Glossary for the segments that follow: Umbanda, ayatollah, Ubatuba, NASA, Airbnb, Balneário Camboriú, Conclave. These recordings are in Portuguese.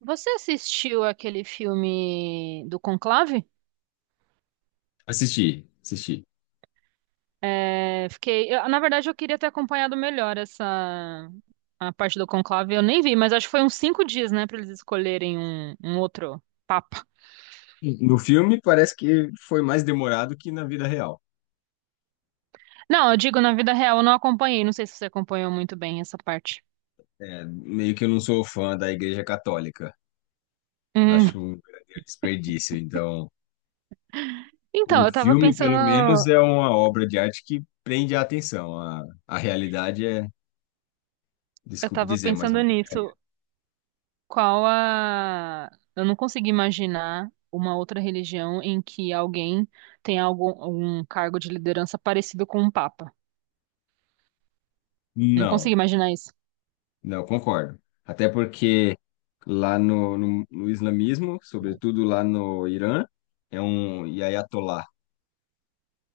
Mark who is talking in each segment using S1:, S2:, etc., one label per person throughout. S1: Você assistiu aquele filme do Conclave?
S2: Assisti, assisti.
S1: É, fiquei, na verdade, eu queria ter acompanhado melhor essa a parte do Conclave. Eu nem vi, mas acho que foi uns 5 dias, né, para eles escolherem um outro papa.
S2: No filme parece que foi mais demorado que na vida real.
S1: Não, eu digo na vida real, eu não acompanhei. Não sei se você acompanhou muito bem essa parte.
S2: É, meio que eu não sou fã da Igreja Católica.
S1: Hum.
S2: Acho um verdadeiro desperdício. Então,
S1: Então,
S2: o
S1: eu tava
S2: filme, pelo menos,
S1: pensando,
S2: é uma obra de arte que prende a atenção. A realidade é,
S1: eu
S2: desculpe
S1: tava
S2: dizer, mas é
S1: pensando
S2: uma porcaria.
S1: nisso. Qual a? Eu não consigo imaginar uma outra religião em que alguém tem algum cargo de liderança parecido com um papa. Não consigo
S2: Não,
S1: imaginar isso.
S2: não, concordo. Até porque lá no islamismo, sobretudo lá no Irã, é um ayatollah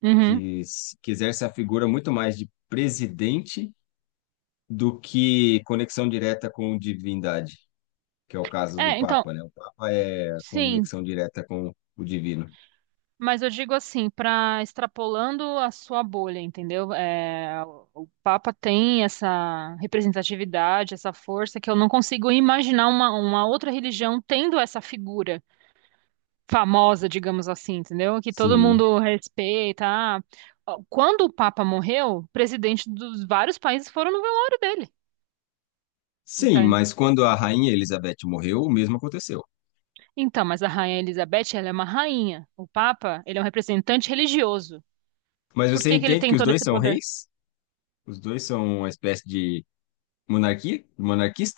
S1: Uhum.
S2: que, que exerce a figura muito mais de presidente do que conexão direta com divindade, que é o caso do
S1: É, então,
S2: Papa, né? O Papa é a
S1: sim,
S2: conexão direta com o divino.
S1: mas eu digo assim, para extrapolando a sua bolha, entendeu? É, o Papa tem essa representatividade, essa força que eu não consigo imaginar uma outra religião tendo essa figura famosa, digamos assim, entendeu? Que todo
S2: Sim.
S1: mundo respeita. Ah, quando o Papa morreu, presidente dos vários países foram no velório dele.
S2: Sim,
S1: Então,
S2: mas quando a rainha Elizabeth morreu, o mesmo aconteceu.
S1: então, mas a Rainha Elizabeth, ela é uma rainha. O Papa, ele é um representante religioso.
S2: Mas
S1: Por
S2: você
S1: que que ele
S2: entende
S1: tem
S2: que os
S1: todo
S2: dois
S1: esse
S2: são
S1: poder?
S2: reis? Os dois são uma espécie de monarquia?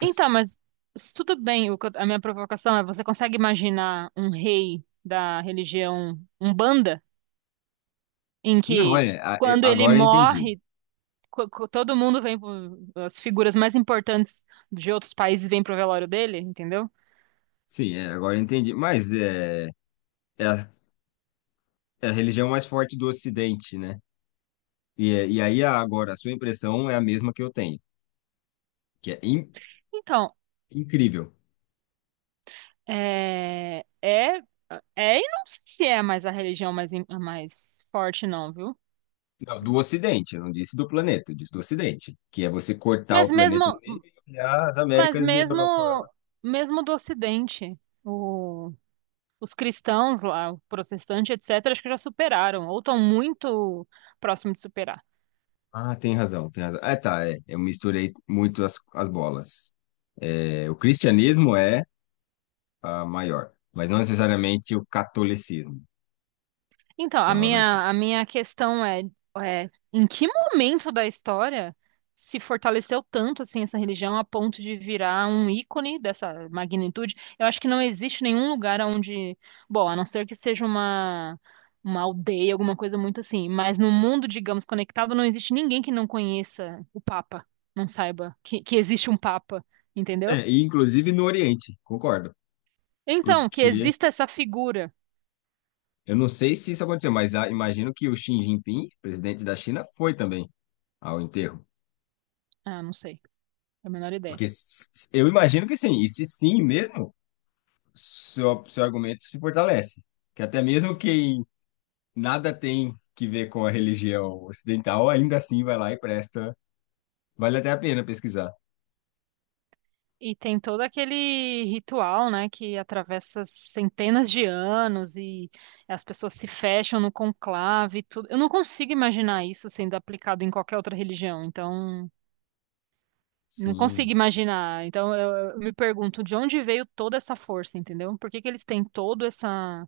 S1: Então, mas tudo bem, o que a minha provocação é, você consegue imaginar um rei da religião Umbanda, em
S2: Não,
S1: que
S2: é, a- é,
S1: quando ele
S2: agora eu entendi.
S1: morre, todo mundo vem, as figuras mais importantes de outros países vêm pro velório dele, entendeu?
S2: Sim, agora eu entendi. É a, é a religião mais forte do Ocidente, né? Agora, a sua impressão é a mesma que eu tenho, que é
S1: Então,
S2: incrível.
S1: é, é, é, e não sei se é mais a religião mais forte, não, viu?
S2: Não, do Ocidente, eu não disse do planeta, eu disse do Ocidente, que é você cortar
S1: Mas
S2: o planeta no
S1: mesmo,
S2: meio e olhar as
S1: mas
S2: Américas e a
S1: mesmo,
S2: Europa.
S1: mesmo do Ocidente, o os cristãos lá, o protestante, etc., acho que já superaram, ou estão muito próximo de superar.
S2: Ah, tem razão, tem razão. Ah, tá, é, eu misturei muito as bolas. É, o cristianismo é a maior, mas não necessariamente o catolicismo,
S1: Então,
S2: que
S1: a
S2: é uma vertente.
S1: minha, a minha questão é, em que momento da história se fortaleceu tanto assim essa religião a ponto de virar um ícone dessa magnitude? Eu acho que não existe nenhum lugar onde, bom, a não ser que seja uma aldeia, alguma coisa muito assim, mas no mundo, digamos, conectado, não existe ninguém que não conheça o Papa, não saiba que existe um Papa. Entendeu?
S2: É, e inclusive no Oriente, concordo,
S1: Então, que
S2: porque
S1: exista essa figura.
S2: eu não sei se isso aconteceu, mas imagino que o Xi Jinping, presidente da China, foi também ao enterro?
S1: Ah, não sei, é a menor ideia.
S2: Porque eu imagino que sim, e se sim mesmo, seu argumento se fortalece. Que até mesmo quem nada tem que ver com a religião ocidental, ainda assim vai lá e presta. Vale até a pena pesquisar.
S1: E tem todo aquele ritual, né, que atravessa centenas de anos e as pessoas se fecham no conclave e tudo. Eu não consigo imaginar isso sendo aplicado em qualquer outra religião, então não consigo
S2: Sim.
S1: imaginar. Então eu me pergunto de onde veio toda essa força, entendeu? Por que que eles têm todo essa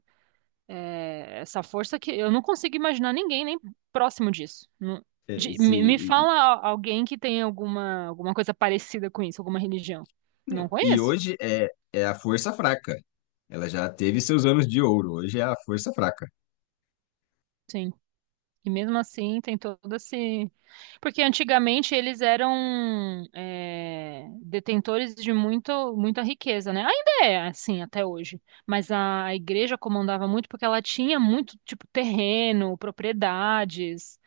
S1: Essa força que eu não consigo imaginar ninguém nem próximo disso. Não-
S2: É, e,
S1: de-
S2: se-
S1: me, me
S2: e- e-
S1: fala alguém que tem alguma coisa parecida com isso, alguma religião. Não
S2: não. E
S1: conheço.
S2: hoje é a força fraca. Ela já teve seus anos de ouro, hoje é a força fraca.
S1: Sim. E mesmo assim tem todo esse. Porque antigamente eles eram detentores de muita riqueza, né? Ainda é assim até hoje. Mas a igreja comandava muito porque ela tinha muito, tipo, terreno, propriedades.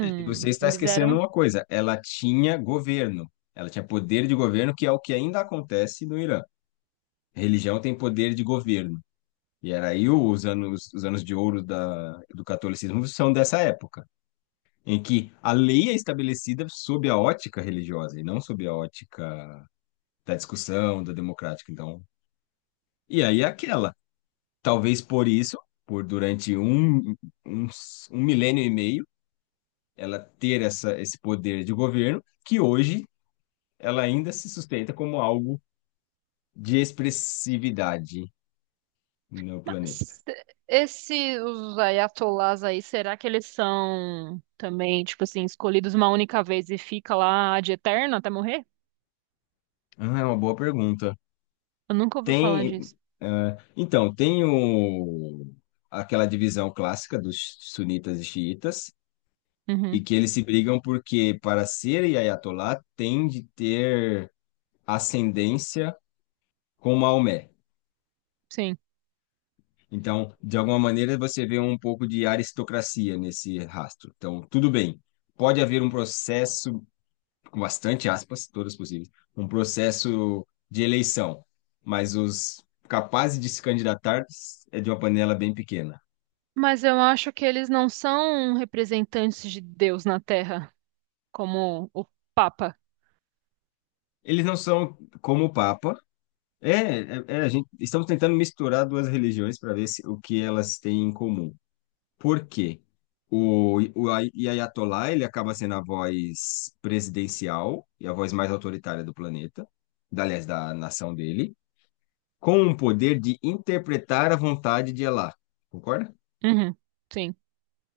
S2: E você está
S1: eles
S2: esquecendo
S1: eram.
S2: uma coisa: ela tinha governo, ela tinha poder de governo, que é o que ainda acontece no Irã. Religião tem poder de governo. E era aí os anos de ouro da, do catolicismo são dessa época, em que a lei é estabelecida sob a ótica religiosa e não sob a ótica da discussão, da democrática. Então, e aí é aquela, talvez por isso, por durante um, um milênio e meio, ela ter essa, esse poder de governo, que hoje ela ainda se sustenta como algo de expressividade no planeta.
S1: Mas esses os ayatollahs aí, será que eles são também, tipo assim, escolhidos uma única vez e fica lá de eterno até morrer?
S2: Ah, é uma boa pergunta.
S1: Eu nunca ouvi falar
S2: Tem,
S1: disso.
S2: então, aquela divisão clássica dos sunitas e xiitas, e
S1: Uhum,
S2: que eles se brigam porque, para ser Ayatollah, tem de ter ascendência com Maomé.
S1: sim.
S2: Então, de alguma maneira, você vê um pouco de aristocracia nesse rastro. Então, tudo bem. Pode haver um processo, com bastante aspas, todas possíveis, um processo de eleição, mas os capazes de se candidatar é de uma panela bem pequena.
S1: Mas eu acho que eles não são representantes de Deus na Terra, como o Papa.
S2: Eles não são como o Papa. É, é, é, a gente, estamos tentando misturar duas religiões para ver se, o que elas têm em comum. Por quê? O Ayatollah, ele acaba sendo a voz presidencial e a voz mais autoritária do planeta, aliás, da nação dele, com o poder de interpretar a vontade de Allah. Concorda?
S1: Uhum, sim.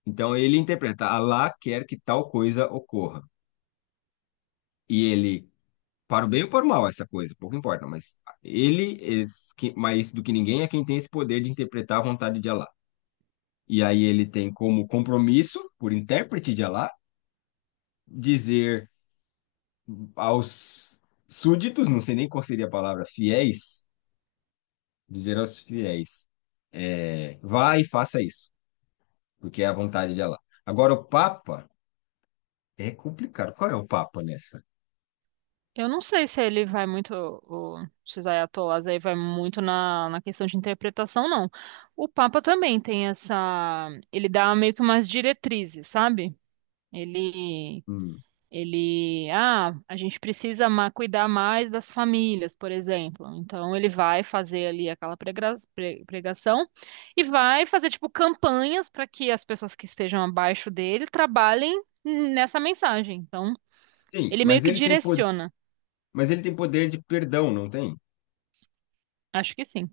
S2: Então, ele interpreta, Allah quer que tal coisa ocorra. E ele para o bem ou para o mal essa coisa, pouco importa, mas ele, mais do que ninguém, é quem tem esse poder de interpretar a vontade de Allah. E aí ele tem como compromisso, por intérprete de Allah, dizer aos súditos, não sei nem qual seria a palavra, fiéis, dizer aos fiéis, é, vá e faça isso, porque é a vontade de Allah. Agora, o Papa é complicado. Qual é o Papa nessa?
S1: Eu não sei se ele vai muito, esses ayatollahs aí vai muito na questão de interpretação, não. O Papa também tem essa, ele dá meio que umas diretrizes, sabe? Ele,
S2: Hum.
S1: ah, a gente precisa cuidar mais das famílias, por exemplo. Então ele vai fazer ali aquela pregação e vai fazer tipo campanhas para que as pessoas que estejam abaixo dele trabalhem nessa mensagem. Então
S2: Sim,
S1: ele meio que direciona.
S2: mas ele tem poder de perdão, não tem?
S1: Acho que sim.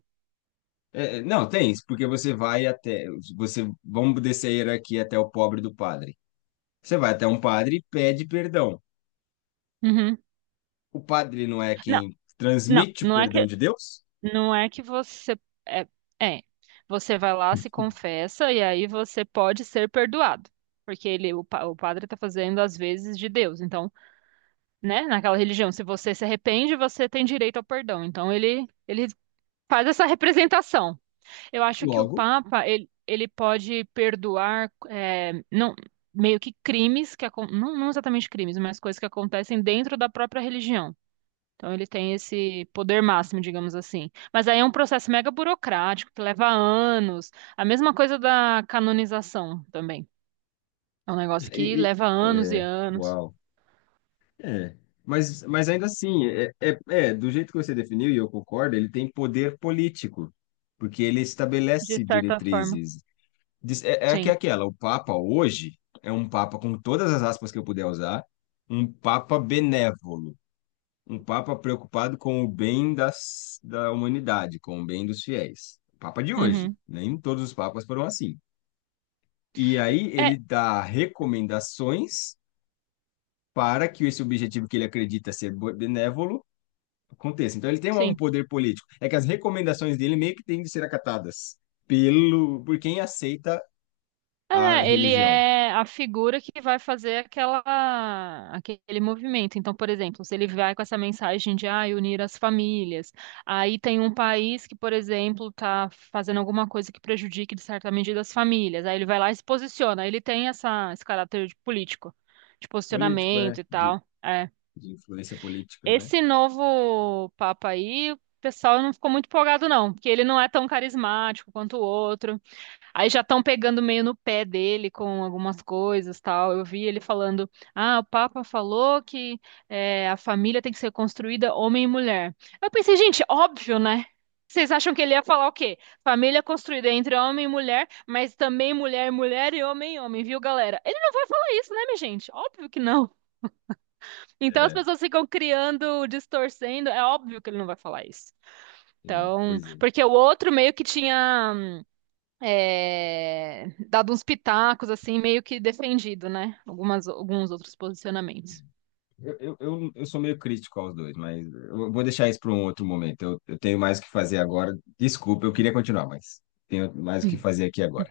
S2: Não, tem isso, porque você vai até, você, vamos descer a hierarquia até o pobre do padre. Você vai até um padre e pede perdão.
S1: Uhum.
S2: O padre não é
S1: Não,
S2: quem
S1: não,
S2: transmite o
S1: não é
S2: perdão
S1: que
S2: de Deus?
S1: Não é que é, é, você vai lá, se confessa e aí você pode ser perdoado. Porque o padre está fazendo às vezes de Deus. Então, né, naquela religião, se você se arrepende, você tem direito ao perdão. Então, ele faz essa representação. Eu acho que o
S2: Logo,
S1: Papa, ele pode perdoar não meio que crimes que não, não exatamente crimes, mas coisas que acontecem dentro da própria religião. Então ele tem esse poder máximo, digamos assim. Mas aí é um processo mega burocrático que leva anos. A mesma coisa da canonização também. É um negócio que
S2: e, e-
S1: leva anos e
S2: é,
S1: anos,
S2: uau. É. Mas ainda assim, do jeito que você definiu, e eu concordo, ele tem poder político, porque ele
S1: de
S2: estabelece
S1: certa forma.
S2: diretrizes. É, é que é
S1: Sim.
S2: aquela, o Papa hoje é um Papa, com todas as aspas que eu puder usar, um Papa benévolo, um papa preocupado com o bem das, da humanidade, com o bem dos fiéis. O papa de hoje,
S1: Uhum.
S2: nem todos os papas foram assim. E aí
S1: É,
S2: ele dá recomendações para que esse objetivo que ele acredita ser benévolo aconteça. Então ele tem um
S1: sim.
S2: poder político. É que as recomendações dele meio que têm de ser acatadas pelo por quem aceita a
S1: É, ele
S2: religião.
S1: é a figura que vai fazer aquele movimento. Então, por exemplo, se ele vai com essa mensagem de ah, unir as famílias, aí tem um país que, por exemplo, está fazendo alguma coisa que prejudique, de certa medida, as famílias. Aí ele vai lá e se posiciona. Ele tem esse caráter de político, de
S2: Político
S1: posicionamento
S2: é
S1: e tal. É.
S2: de influência política, né?
S1: Esse novo Papa aí, o pessoal não ficou muito empolgado, não, porque ele não é tão carismático quanto o outro. Aí já estão pegando meio no pé dele com algumas coisas, tal. Eu vi ele falando: "Ah, o Papa falou que a família tem que ser construída homem e mulher". Eu pensei, gente, óbvio, né? Vocês acham que ele ia falar o quê? Família construída entre homem e mulher, mas também mulher e mulher e homem, viu, galera? Ele não vai falar isso, né, minha gente? Óbvio que não. Então as
S2: É,
S1: pessoas ficam criando, distorcendo. É óbvio que ele não vai falar isso.
S2: é,
S1: Então,
S2: pois é.
S1: porque o outro meio que tinha dado uns pitacos, assim, meio que defendido, né? Alguns outros posicionamentos.
S2: Eu sou meio crítico aos dois, mas eu vou deixar isso para um outro momento. Eu tenho mais o que fazer agora. Desculpa, eu queria continuar, mas tenho mais o que fazer aqui agora.